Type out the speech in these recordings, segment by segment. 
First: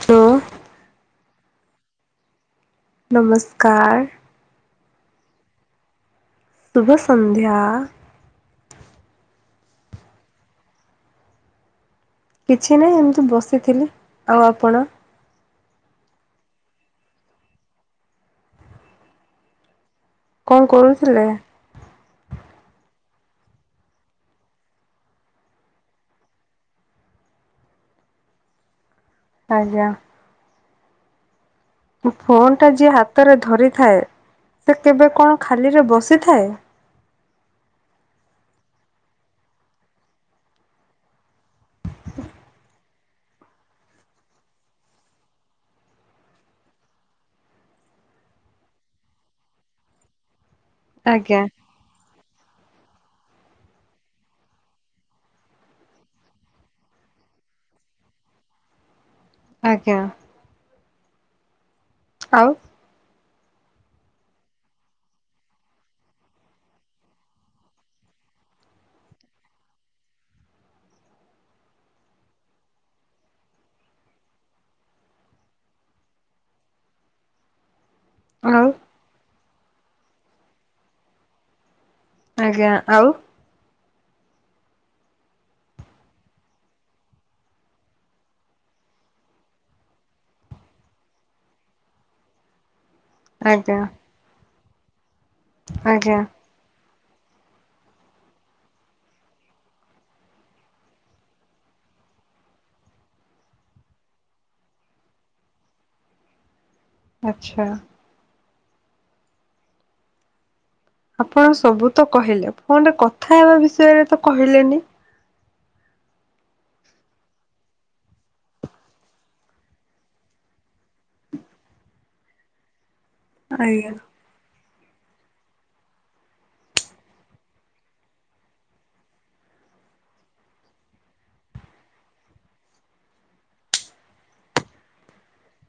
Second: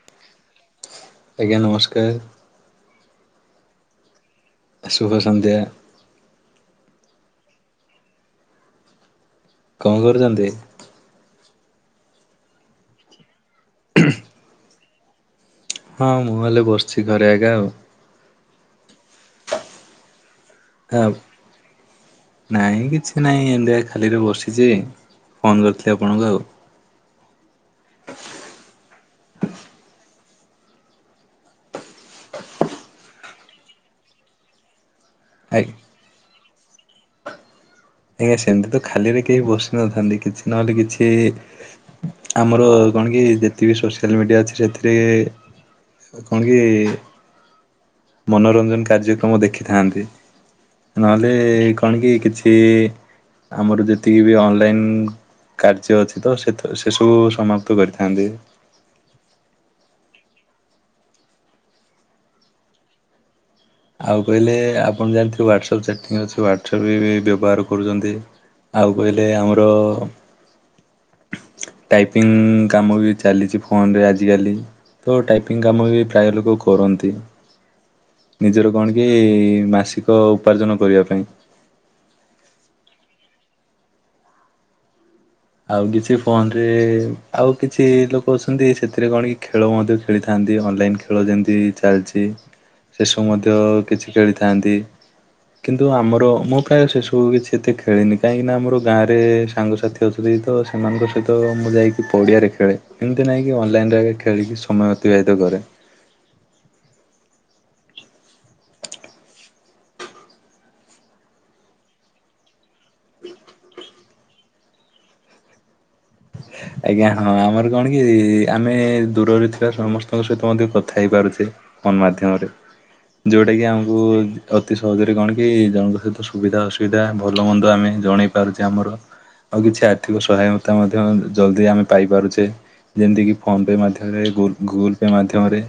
ତ ଆଜ୍ଞା ନମସ୍କାର। ନମସ୍କାର। ଶୁଭ ସନ୍ଧ୍ୟା। ଶୁଭସନ୍ଧ୍ୟା। କଣ କରୁଚନ୍ତି? କିଛି ନାହିଁ ଏମିତି ବସିଥିଲି ଆଉ ଆପଣ? ହଁ ମୁଁ ହେଲେ ବସିଛି ଘରେ ଆଜ୍ଞା ଆଉ। କଣ କରୁଥିଲେ? ନାହିଁ କିଛି ନାହିଁ ଏମିତିକା ଖାଲିରେ ବସିଛି ଫୋନ୍ କରିଥିଲି ଆପଣଙ୍କୁ ଆଉ। ଆଜ୍ଞା। ଫୋନ୍ ଟା ଯିଏ ହାତରେ ଧରିଥାଏ ସେ କେବେ କଣ ଆ ଖାଲିରେ ବସିଥାଏ? ଆଜ୍ଞା ସେମିତି ତ ଖାଲିରେ କେହି ବସି ନଥାନ୍ତି କିଛି ନହେଲେ କିଛି ଆମର କଣ କି ଯେତି ବିି ସୋସିଆଲ ମିଡିଆ ଅଛି ସେଥିରେ କଣ କି ମନୋରଞ୍ଜନ କାର୍ଯ୍ୟକ୍ରମ ଦେଖିଥାନ୍ତି। ନହେଲେ ଆଜ୍ଞା କଣ କି କିଛି ଆମର ଯେତିକି ବି ଅନଲାଇନ କାର୍ଯ୍ୟ ଅଛି ତ ସେ ସେ ସବୁ ସମାପ୍ତ କରିଥାନ୍ତି। ଆଜ୍ଞା। ଆଉ? ଆଉ କହିଲେ ଆପଣ ଜାଣିଥିବେ ୱଳସଆପ୍ ଚାଟିଂ ଅଛି ୱଳସଆପ୍ ବି ବ୍ୟବହାର କରୁଛନ୍ତି। ଆଉ କହିଲେ ଆମର ଟାଇପିଙ୍ଗ କାମ ବି ଚାଲିଛି ଫୋନରେ ଆଜିକାଲି। ତ ଟାଇପିଙ୍ଗ କାମ ବି ପ୍ରାୟ ଲୋକ କରନ୍ତି। ଆଉ ନିଜର କଣ କି ମାସିକ ଉପାର୍ଜନ କରିବା ପାଇଁ। ଆଜ୍ଞା ଆଉ? ଆଉ କିଛି ଫୋନ ରେ ଆଉ କିଛି ଲୋକ ଅଛନ୍ତି ସେଥିରେ କଣ କି ଖେଳ ମଧ୍ୟ ଖେଳିଥାନ୍ତି ଅନଲାଇନେ। ଖେଳ ଯେମିତି ଚାଲିଛି। ସେସକୁ ମଧ୍ୟ ଆଜ୍ଞା କିଛି ଖେଳିଥାନ୍ତି କିନ୍ତୁ ଆଜ୍ଞା ଆମର ମୁଁ ପ୍ରାୟ ସେସକୁ କିଛି। କେତେ ଖେଳିନି କାହିଁକିନା ଆମର ଗାଁ ରେ ସାଙ୍ଗସାଥି। ସେ ତ ସେମାନଙ୍କ ସହିତ ମୁଁ ଯାଇକି ପଡ଼ିଆରେ ଖେଳେ ଏମିତି ନାହିଁକି ଅନଲାଇନ୍ର ଆଗେ ଖେଳିକି ସମୟ ଅ। ଅତିବାହିତ କରେ। ଆଚ୍ଛା। ଆପଣ ସବୁ ତ କହିଲେ ଫୋନରେ କଥା ହେବା ବିଷୟରେ ତ କହିଲେନି। ଆଜ୍ଞା ହଁ ଆମର କଣ କି ଆମେ ଦୂରରେ ଥିବା ସମସ୍ତଙ୍କ ସହିତ ମଧ୍ୟ କଥା ସତରେ କି ଆମର ଫୋନ୍ ବହୁତ ସୁବିଧା କରୁଛି। ଫୋନ୍ ମାଧ୍ୟମରେ ଯୋଉଟାକି ଆଜ୍ଞା। ଆମକୁ ଅତି ସହଜରେ କଣ କି ଜଣଙ୍କ ସହିତ ସୁବିଧା ଅସୁବିଧା ଭଲ ମନ୍ଦ ଆମେ ଜଣେଇ ପାରୁଛେ ଆମର। ଆଉ କିଛି ଆର୍ଥିକ ସହାୟତା ମଧ୍ୟ ଜଲ୍ଦି ଆମେ ପାଇପାରୁଛେ ଯେମିତିକି ଫୋନ୍ ପେ ମାଧ୍ୟମରେ ଗୁଗୁଲ୍ ପେ ମାଧ୍ୟମରେ।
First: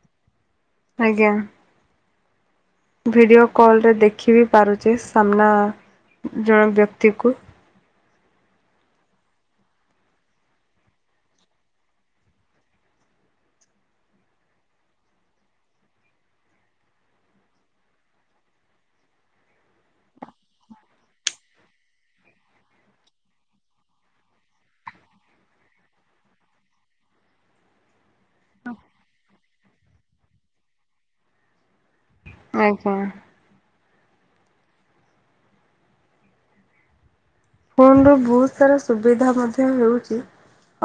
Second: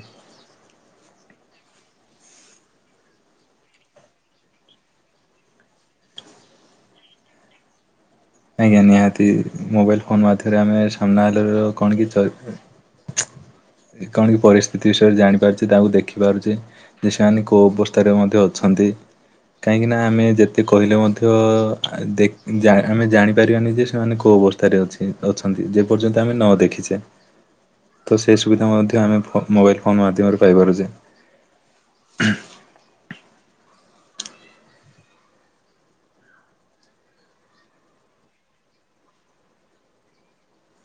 ଆଜ୍ଞା। ଭିଡ଼ିଓ କଲ୍ରରେ ଦେଖି ବି ପାରୁଛେ ସାମ୍ନା ଜଣେ ବ୍ୟକ୍ତିକୁ। ଆଜ୍ଞା ନିହାତି ମୋବାଇଲ ଫୋନ୍ ମାଧରେ ଆମେ ସାମ୍ନା ହେଲ କଣ କି। କଣ କି ପରିସ୍ଥିତି ବିଷୟରେ ଜାଣିପାରୁଛି ତାଙ୍କୁ ଦେଖି ପାରୁଛି‌। ଦିଶାନି କୋଉ ଅବସ୍ଥାରେ ମଧ୍ୟ ଅଛନ୍ତି। କାହିଁକି ନା ଆମେ ଯେତେ କହିଲେ ମଧ୍ୟ ଆ, ଦେଖ ଜା ଆମେ ଜାଣି ପାରିବାନି ଯେ ସେମାନେ କୋଉ ଅବସ୍ଥାରେ ଅଛି ଅଛନ୍ତି ଯେ ପର୍ଯ୍ୟନ୍ତ ଆମେ ନ ଦେଖିଛେ। ତ ସେହି ସୁବିଧା ମଧ୍ୟ ଆମେ ଫୋ ମୋବାଇଲ ଫୋନ୍ ମାଧ୍ୟମରେ ପାଇପାରୁଚେ। ଆଜ୍ଞା। ଫୋନ୍ ରୁ ବହୁତ ସାରା ସୁବିଧା ମଧ୍ୟ ହେଉଛି।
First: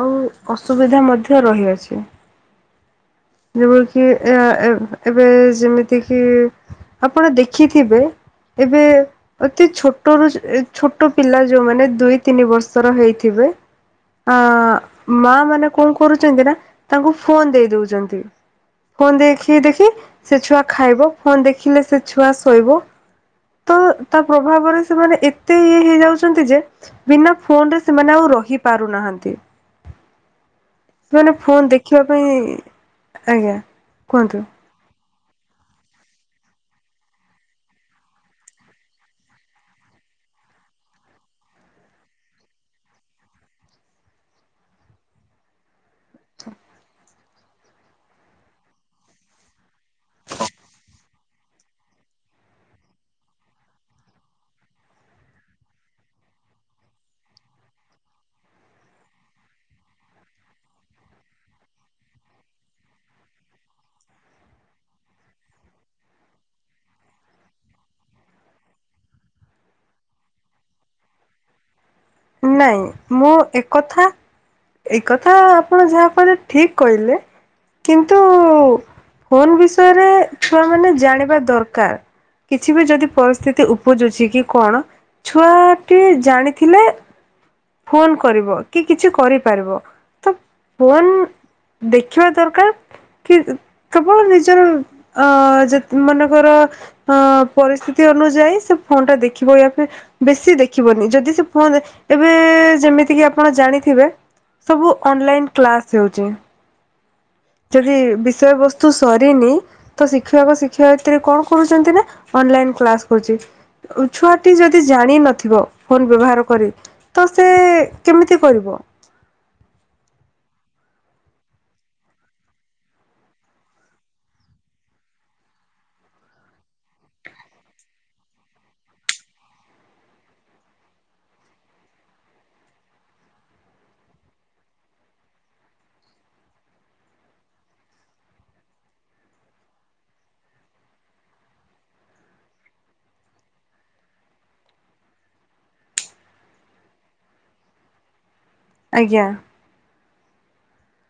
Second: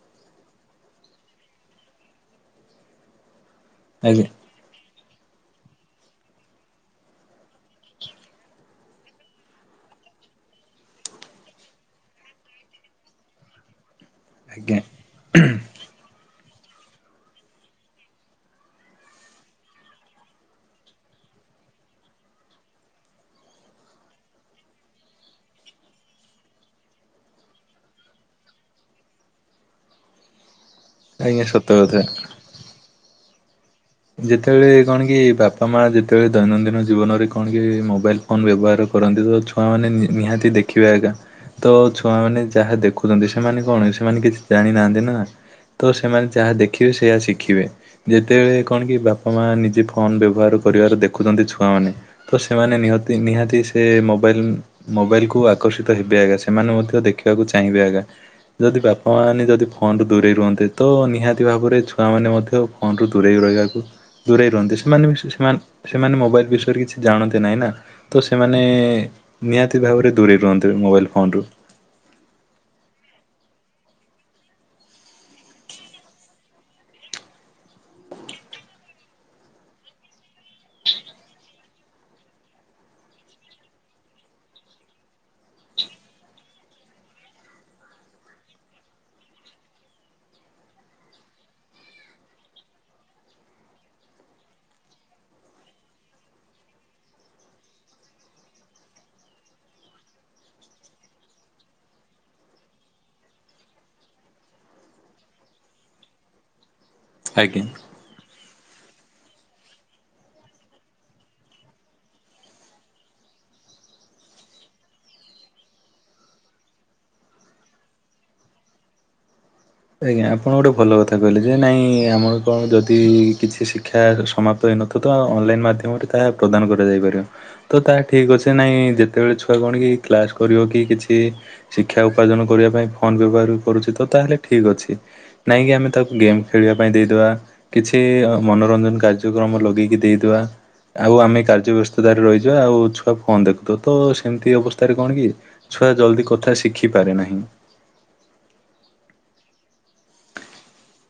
ଆଉ ଅସୁବିଧା ମଧ୍ୟ ରହିଅଛି। ଯେବ ଖି ଆଜ୍ଞା ଏହା ଏ ଏବେ ଯେମିତି କିି ଆପଣ ଦେଖିଥିବେ ଏବେ ଅତି ଛୋଟ ରୁ ଯେ ଛୋଟ ପିଲା ଯୋଉମାନେ ଦୁଇ ତିନି ବର୍ଷର ହେଇଥିବେ ହ ଆ, ମା ମାନେ କଣ କରୁଚନ୍ତି ନା ତାଙ୍କୁ ଫୋନ୍ ଦେଇ ଦଉଚନ୍ତି। ଫୋନ୍ ଦେଖି ଦେଖି ସେ ଛୁଆ ଖାଇବ। ଫୋନ୍ ଦେଖିଲେ ସେ ଛୁଆ ଶୋଇବ। ତ ତା ପ୍ରଭାବରେ ସେମାନେ ଏତେ ଇଏ ହେଇଯାଉଛନ୍ତି ଯେ ବିନା ଫୋନ୍ ରେ ସେମାନେ ଆଉ ରହି ପାରୁନାହାନ୍ତି। ଆଜ୍ଞା ସତ କଥା। ସେ ଆଜ୍ଞା। ଯେତେବେଳେ କଣ କି ବାପ ମା ଯେତେବେଳେ ଦୈନନ୍ଦିନ ଜୀବନରେ କଣ କି ମୋବାଇଲ୍ ଫୋନ୍ ବ୍ୟବହାର କରନ୍ତି ତ ଛୁଆମାନେ ନି-ନିହାତି ଦେ ଖିବେ ଏକା ତ ଛୁଆମାନେ ଯାହା ଦେଖୁଚନ୍ତି ସେମାନେ କଣ ସେମାନେ କିଛି ଜାଣି ନାହାନ୍ତି ନା। ତ ସେମାନେ ଯାହା ଦେଖିବେ ସେୟା ଶିଖିବେ। ଯେତେବେଳେ କଣ କି ବାପା ମା ନିଜେ ଫୋନ୍ ବ୍ୟବହାର କରିବାର ଦେଖୁଚନ୍ତି ଛୁଆମାନେ। ତ ସେମାନେ ନିହତି ନିହାତି ସେ ମୋବାଇଲ୍ ମୋବାଇଲ୍ କୁ ଆକର୍ଷିତ ହେବେ ଏକା ସେମାନେ ମଧ୍ୟ ଦେଖିବାକୁ ଚାହିଁବେ ଏକା। ଯଦି ବାପା ମାନେ ଯଦି ଫୋନ୍ ରୁ ଦୂରେଇ ରୁହନ୍ତେ। ତ ନିହାତି ଭାବରେ ଛୁଆମାନେ ମଧ୍ୟ ଫୋନ୍ ରୁ ଦୂରେଇ ରହିବା କୁ ଦୂରେଇ ରୁହନ୍ତି। ସେମାନେ ବି ସେ-ସେମାନେ ସେମାନେ ମୋବାଇଲ୍ ବିଷୟରେ କିଛି ଜାଣନ୍ତି ନାହିଁ ନା। ତ ସେମାନେ ନିହାତି ଭାବରେ ଦୂରେଇ ରୁହନ୍ତି ମୋବାଇଲ୍ ଫୋନ୍ ରୁୁ। ନାଇଁ ମୁଁ ଏକଥା ଏଇ କଥା ଆପଣ ଯାହା କହିଲେ ଠିକ କହିଲେ। କିନ୍ତୁ ଫୋନ୍ ବିଷୟରେ ଛୁଆ ମାନେ ଜାଣିବା ଦରକାର। କିଛି ବି ଯଦି ପରିସ୍ଥିତି ଉପୁଜୁଛି କି କଣ ଛୁଆ ଟି ଜାଣିଥିଲେ ଫୋନ୍ କରିବ କି କିଛି କରିପାରିବ ତ ଫୋନ୍ ଦେଖିବା ଦରକାର। କି କେବଳ ନିଜର ଅ, ଯେ ମନେକର ହଁ ପରିସ୍ଥିତି ଅନୁଯାୟୀ ସେ ଫୋନ୍ ଟା ଦେଖିବ ୟା ଫେର୍ ବେଶି ଦେଖିବନି ଯଦି ସେ ଫୋନ୍ ଏବେ ଯେମିତିକି ଆପଣ ଜାଣିଥିବେ ସବୁ ଅନଲାଇନ୍ କ୍ଲାସ୍ ହେଉଚି। ଆଜ୍ଞା। ହି-ବିଷୟବସ୍ତୁ ସରିନି ତ ଶିକ୍ଷକ ଶିକ୍ଷୟିତ୍ରୀ କଣ କରୁଚନ୍ତି ନା ଅନଲାଇନ୍ କ୍ଲାସ୍ କରୁଚି। ଉ, ଛୁଆଟି ଯଦି ଜାଣି ନଥିବ ଫୋନ୍ ବ୍ୟବହାର କରି। ତ ସେ କେମିତି କରିବ। ଆଜ୍ଞା ଆପଣ ଗୋଟେ ଭଲ କଥା କହିଲେ ଯେ ନାଇଁ ଆମର କଣ ଯଦି କିଛି ଶିକ୍ଷା ସମାପ୍ ତ ହେଇନଥିବ ତ ଅନଲାଇନ୍ ମାଧ୍ୟମରେ ତାହା ପ୍ରଦାନ କରାଯାଇ ପାରିବ। ତ ତା ଠିକ୍ ଅଛି ନାଇଁ ଯେତେବେଳେ ଛୁଆ କଣକି କ୍ଲାସ୍ କରିବ କି କିଛି ଶିକ୍ଷା ଉପାର୍ଜନ କରିବା ପାଇଁ ଫୋନ୍ ବ୍ୟବହାର କରୁଛି ତ ତାହେଲେ ଠିକ ଅଛି। ନାଇଁକି ଆମେ ତାକୁ ଗେମ୍ ଖେଳିବା ପାଇଁ ଦେଇଦବା। କିଛି ଅ, ମନୋରଞ୍ଜନ କାର୍ଯ୍ୟକ୍ରମ ଲଗେଇକି ଦେଇଦବା। ଆଉ ଆମେ କାର୍ଯ୍ୟ ବ୍ୟସ୍ତତାରେ ରହିଯିବା ଆଉ ଛୁଆ କଣ ଦେଖୁଥିବ। ତ ସେମିତି ଅବସ୍ଥାରେ କଣ କି ଛୁଆ ଜଲ୍ଦି କଥା ଶିଖିପାରେ ନାହିଁ। ଆଜ୍ଞା।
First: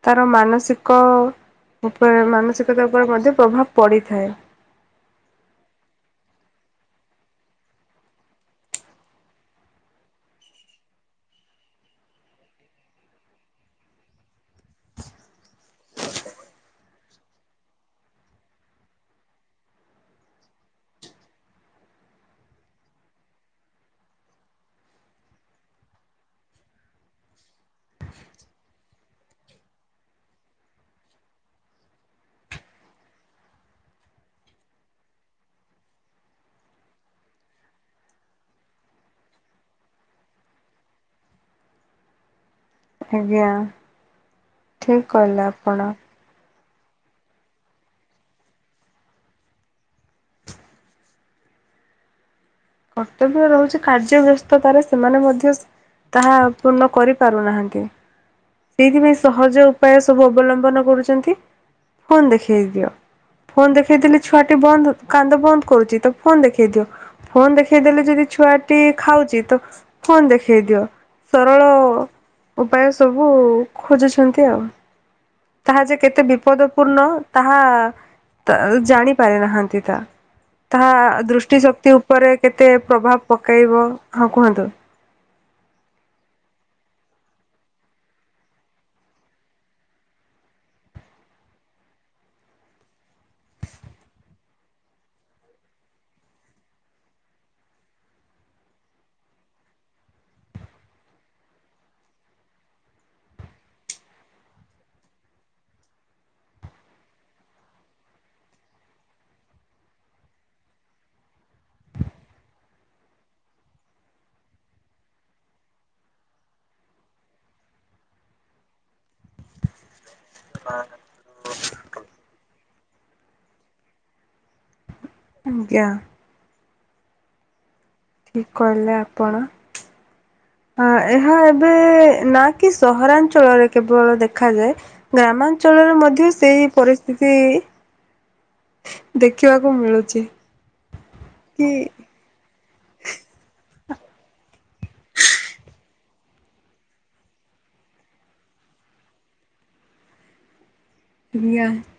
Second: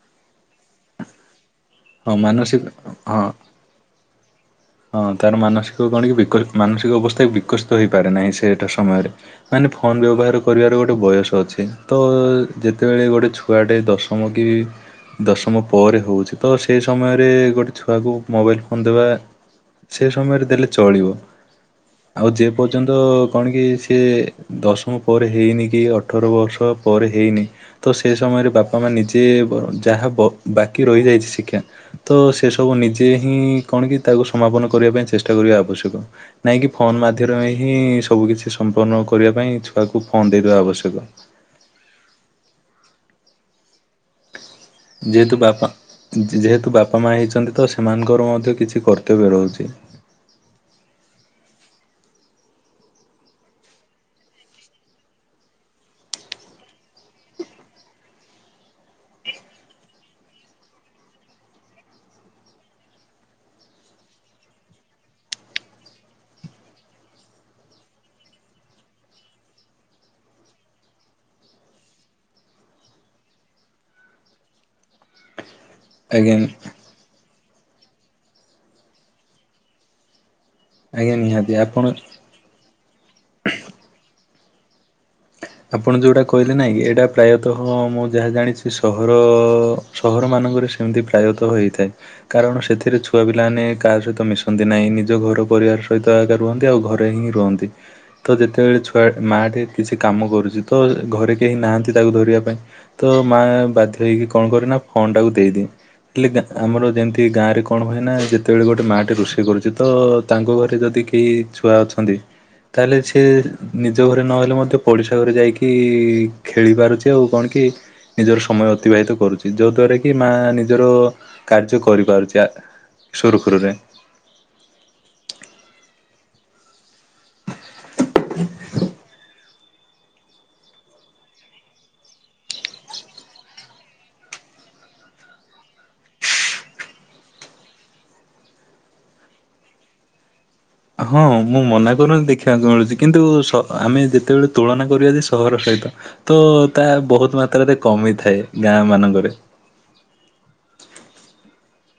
ତାର ମାନସିକ ହଁ ଉପରେ ମାନସିକ ମାନସିକତା ଉପରେ ହଁ ମଧ୍ୟ ପ୍ରଭାବ ପଡ଼ିଥାଏ। ହଁ ତାର ମାନସିକ କଣକି ବିକ ମାନସିକ ଅବସ୍ଥା ବି ବିକଶିତ ହେଇପାରେ ନାହିଁ ସେଇଟା ସମୟରେ। ମାନେ ଫୋନ୍ ବ୍ୟବହାର କରିବାର ଗୋଟେ ବୟସ ଅଛି। ତ ଯେତେବେଳେ ଗୋଟେ ଛୁ ଛୁଆଟେ ଦଶମ କି ଦଶମ ପରେ ହଉ, ତ ସେହି ସମୟରେ ଗୋଟେ ଛୁଆକୁ ମୋବାଇଲ୍ ଫୋନ୍ ଦେବା ସେ ସମୟରେ ଦେଲେ ଚଳିବ। ଆଉ ଯେ ପର୍ଯ୍ୟନ୍ତ କଣ କି ସିଏ ଦଶମ ପରେ ହେଇନି କି ଅଠର ବର୍ଷ ପରେ ହେଇନି ତ ସେ ସମୟରେ ବାପା ମା ନିଜେ ଯାହା ବ ବାକି ରହିଯାଇଚି ଶିକ୍ଷା ତ ସେ ସବୁ ନିଜେ ହିଁ କଣ କି ତାକୁ ସମାପନ କରିବା ପାଇଁ ଚେଷ୍ଟା କରିବା ଆବଶ୍ୟକ। ନାଇଁକି ଫୋନ ମାଧ୍ୟମରେ ହିଁ ସବୁ କିଛି ସମ୍ପନ୍ନ କରିବା ପାଇଁ ଛୁଆକୁ ଫୋନ ଦେଇଦବା ଆବଶ୍ୟକ। ଆଜ୍ଞା। ଠିକ୍ ଯେହେତୁ କହିଲେ ବାପା ଆପଣ ଯେହେତୁ ବାପା ମା ହେଇଛନ୍ତି ତ ସେମାନଙ୍କର ମଧ୍ୟ କିଛି କର୍ତ୍ତବ୍ୟ ରହୁଚି। କର୍ତ୍ତବ୍ୟ ରହୁଚି କାର୍ଯ୍ୟ ବ୍ୟସ୍ତତାରେ ସେମାନେ ମଧ୍ୟ ତାହା ପୂର୍ଣ କରିପାରୁନାହାନ୍ତି। ସେଇଥିପାଇଁ ସହଜ ଉପାୟ ସବୁ ଅବଲମ୍ବନ କରୁଛନ୍ତି ଫୋନ ଦେଖେଇ ଦିଅ। ଫୋନ୍ ଦେଖେଇଦେଲି ଛୁଆଟି ବନ୍ଦ କାନ୍ଦ ବନ୍ଦ କରୁଚି। ତ ଫୋନ୍ ଦେଖେଇ ଦିଅ। ଫୋନ୍ ଦେଖେଇଦେଲେ ଯଦି ଛୁଆଟି ଖାଉଚି, ତ ଫୋନ୍ ଦେଖେଇ ଦିଅ। ସରଳ ଉପାୟ ସବୁ ଖୋଜୁଛନ୍ତି ଆଉ। ତାହା ଯେ କେତେ ଆଜ୍ଞା ବିପଦ ସପୂର୍ଣ୍ଣ ତାହା ଜାଣି ପାରି ନାହାନ୍ତି ତାହା। ତାହା ଆଜ୍ଞା ନିହାତି ଦୃଷ୍ଟି ଆପଣ ଶକ୍ତି ଉପରେ କେତେ ପ୍ରଭାବ ପକାଇବ। ହଁ କୁହନ୍ତୁ। ଆପଣ ଯୋଉଟା କହିଲେ ନାଇଁ କି ଏଇଟା ପ୍ରାୟତଃ ମୁଁ ଯାହା ଜାଣିଛି ସହର ସହରମାନଙ୍କରେ ସେମିତି ପ୍ରାୟତଃ ହୋଇଥାଏ। କାରଣ ସେଥିରେ ଛୁଆ ପିଲାମାନେ କାହା ସହିତ ମିଶନ୍ତି ନାହିଁ। ନିଜ ଘର ପରିବାର ସହିତ ଆକା ରୁହନ୍ତି ଆଉ ଘରେ ହିଁ ରୁହନ୍ତି। ତ ଯେତେବେଳେ ଛୁଆ ମାଆଟି କିଛି କାମ କରୁଚି, ତ ଘରେ କେହି ନାହାନ୍ତି ତାକୁ ଧରିବା ପାଇଁ ତ ମା ବାଧ୍ୟ ହେଇକି କଣ କରେ ନା ଫୋନ୍ ଟାକୁ ଦେଇଦିଏ। ହେଲେ ଆମର ଯେମିତି ଗାଁରେ କଣ ହୁଏନା ଯେତେବେଳେ ଗୋଟେ ମା ଟେ ରୋଷେଇ କରୁଛି ତ ତାଙ୍କ ଘରେ ଯଦି କି ଛୁଆ ଅଛନ୍ତି ତାହେଲେ ସେ ନିଜ ଘରେ ନହେଲେ ମ ପଡ଼ିଶା ଘରେ ଯାଇକି ଖେଳି ପାରୁଚି ଆଉ କଣ କି ନିଜର ସମୟ ଅତିବାହିତ କରୁଚି। ଯୋ ଦ୍ଵାରା କି କି ମାଆ ନିଜର କାର୍ଯ୍ୟ କରିପାରୁଚି ସୁରୁଖୁରୁରେ। ଆଜ୍ଞା। ଠିକ୍ କହିଲେ ଆପଣ। ଅ ଏହା ଏବେ ନା କି ସହରାଞ୍ଚଳରେ କେବଳ ଦେଖାଯାଏ ଗ୍ରାମାଞ୍ଚଳରେ ମଧ୍ୟ ସେଇ ପରିସ୍ଥିତି ଦେଖିବାକୁ ମିଳୁଚି। ହଁ ମୁଁ ମନା କରୁନି ଦେଖି ଦେଖିବାକୁ ମିଳୁଚି। କିନ୍ତୁ ଆମେ ଯେତେବେଳେ ତୁଳନା କରିବା ଯେ ସହର ସହିତ ତ ତା ବହୁତ ମାତ୍ରାରେ କମିଥାଏ ଗାଁ ମାନଙ୍କରେ। [unintelligible]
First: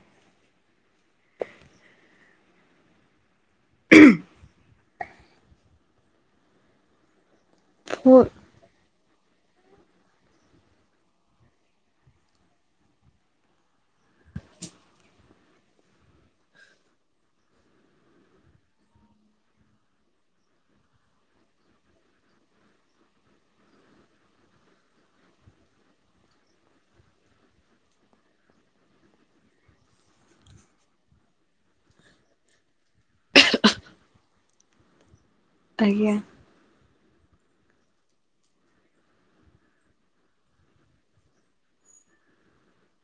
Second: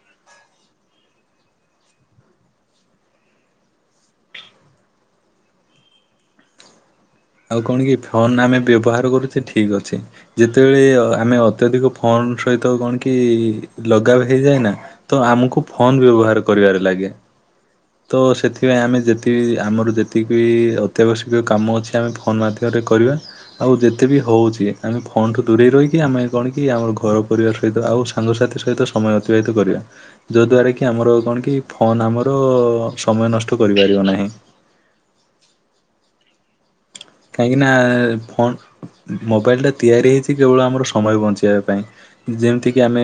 ଆଉ କଣ କି ଫୋ ଫୋନ ଆମେ ବ୍ୟବହାର କରୁଚେ ଠିକ୍ ଅଛି। ଯେତେବେଳେ ଆମେ ଅତ୍ୟଧିକ ଫୋନ ସହିତ କଣ କି ଲଗାବ ହେଇଯାଏନା ତ ଆମକୁ ଫୋନ ବ୍ୟବହାର କରିବାରେ ଲାଗେ। ତ ସେଥିପାଇଁ ଆମେ ଯେତିକି ଆମର ଯେତିକି ବି ଅତ୍ୟାବଶ୍ୟକୀୟ କାମ ଅଛି ଆମେ ଫୋନ୍ ମାଧ୍ୟମରେ କରିବା। ଆଉ ଯେତେ ବି ହଉଚି ଆମେ ଫୋନ୍ ଠୁ ଦୂରେଇ ରହିକି ଆମେ କଣ କି ଆମର ଘର ପରିବାର ସହିତ ଆଉ ସାଙ୍ଗସାଥି ସହିତ ସମୟ ଅତିବାହିତ କରିବା। ଯଦ୍ଵାରା କିି ଆମର କଣ କି ଫୋନ୍ ଆମର ତ ସମୟ ନଷ୍ଟ କରିପାରିବ ନାହିଁ ଆଜ୍ଞା। କାହିଁକିନା ଫୋନ୍ ଉମ୍ ମୋବାଇଲଟା ତିଆରି ହେଇଚି କେବଳ ଆମର ସମୟ ବଞ୍ଚେଇବା ପାଇଁ। ଯେମତିକି ଆମେ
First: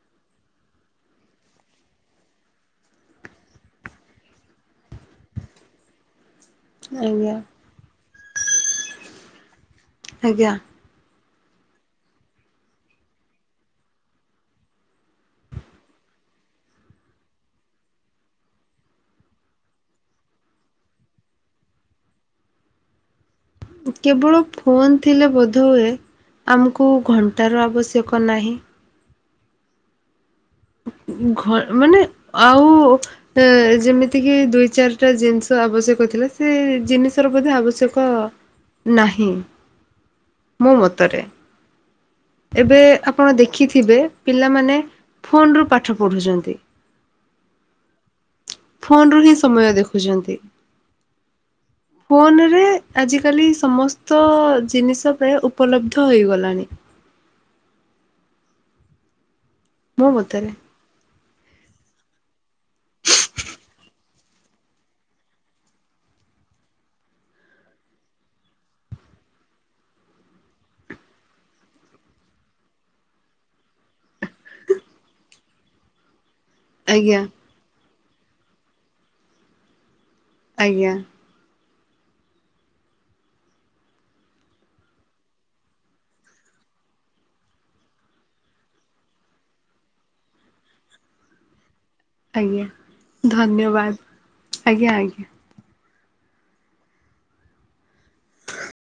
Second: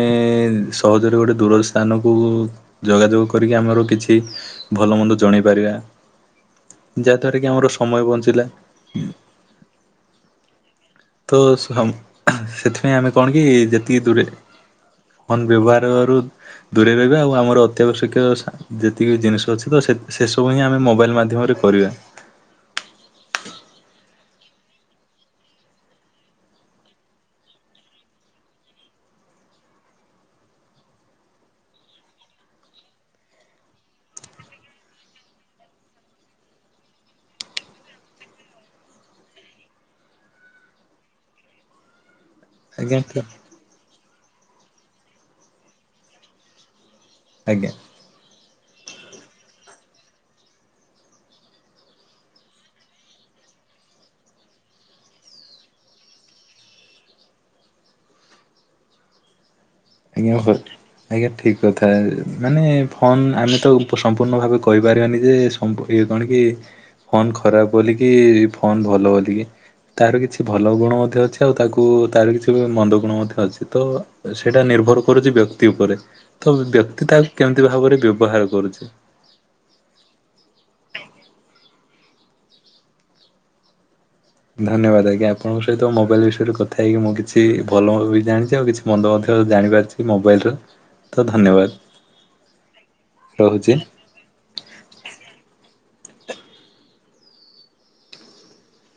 ସହଜରେ ଗୋଟେ ଦୂର ସ୍ଥାନକୁ ଯୋଗାଯୋଗ କରିକି ଆମର କିଛି ଭଲ ମନ୍ଦ ଜଣେଇ ପାରିବା। ଆଜ୍ଞା ଯାହାଦ୍ଵାରା କି ଆମର ସମୟ ବଞ୍ଚିଲା। ଆଜ୍ଞା। ତ ସମ୍ ଆ ସେଥିପାଇଁ ଆମେ କଣ କି ଯେତିକି ଦୂରରେ ଫୋନ ବ୍ୟବହାରରୁ ଦୂରେଇ ରହିବା ଆଉ ଆମର ଅତ୍ୟାବଶ୍ୟକିୟ ସା ଯେତିକି ଜିନିଷ ଅଛି ତ ସେ ସେସବୁ ହିଁ ଆମେ ମୋବାଇଲ୍ ମାଧ୍ୟମରେ କରିବା। କେବଳ ଫୋନ୍ ଥିଲେ ବୋଧହୁଏ ଆମକୁ ଘଣ୍ଟାର ଆବଶ୍ୟକ ନାହିଁ। ଘ ମାନେ ଆଉ ଏ ଯେମିତିକିି ଦୁଇ ଚାରିଟା ଜିନିଷ ଆବଶ୍ୟକ ଥିଲା ସେ ଜିନିଷର ବୋଧେ ଆବଶ୍ୟକ ନାହିଁ ମୋ ମତରେ। ଏବେ ଆଜ୍ଞା ଆପଣ ଦେଖିଥିବେ ପିଲାମାନେ ଫୋନରୁ ପାଠ ପଢୁଚନ୍ତି। ଆଜ୍ଞା। ଫୋନରୁ ହିଁ ସମୟ ଦେଖୁଚନ୍ତି। ହ ଫୋନରେ ଆଜିକାଲି ସମସ୍ତ ଜିନିଷ ପ୍ରାୟ ଉପଲବ୍ଧ ହେଇଗଲାଣି। ମୋ ଆଜ୍ଞା ମତରେ ହୋ ଆଜ୍ଞା ଠିକ କଥା ମାନେ ଫୋନ ଆମେ ତ ଉ ସମ୍ପୂର୍ଣ୍ଣ ଭାବେ କହିପାରିବାନି ଯେ ସ ଅମ୍ପ୍ ଇଏ କଣ କି ଫୋନ ଖରାପ ବୋଲିକି ଫୋନ ଭଲ ବୋଲିକି। ତାର କିଛି ଭଲ ଗୁଣ ମଧ୍ୟ ଅଛି ଆଉ ତାକୁ ତାର କିଛି ବି ମନ୍ଦ ଗୁଣ ମଧ୍ୟ ଅଛି ତ ଏସ ସେଇଟା ନିର୍ଭର କରୁଚି ବ୍ୟକ୍ତି ଉପରେ ତ ବ୍ୟକ୍ତି ଆଜ୍ଞା ତାହାକୁ କେମତି ଭାବରେ ବ୍ୟବହାର କରୁଚି। ଆଜ୍ଞା। ଧନ୍ୟବାଦ ଆଜ୍ଞା ଆପଣଙ୍କ ସହିତ ମୋବାଇଲ ବିଷୟରେ କଥା ହେଇକି ମୁଁ କିଛି ଭଲ ବି ଜାଣିଚି ଆଉ କିଛି ମନ୍ଦ ମଧ୍ୟ ଜାଣିପାରିଛି। ଏଇ ମୋବାଇଲର ତ ଧନ୍ୟବାଦ। ଆଜ୍ଞା ରହୁଛି। ଧନ୍ୟବାଦ ଆଜ୍ଞା ଆଜ୍ଞା।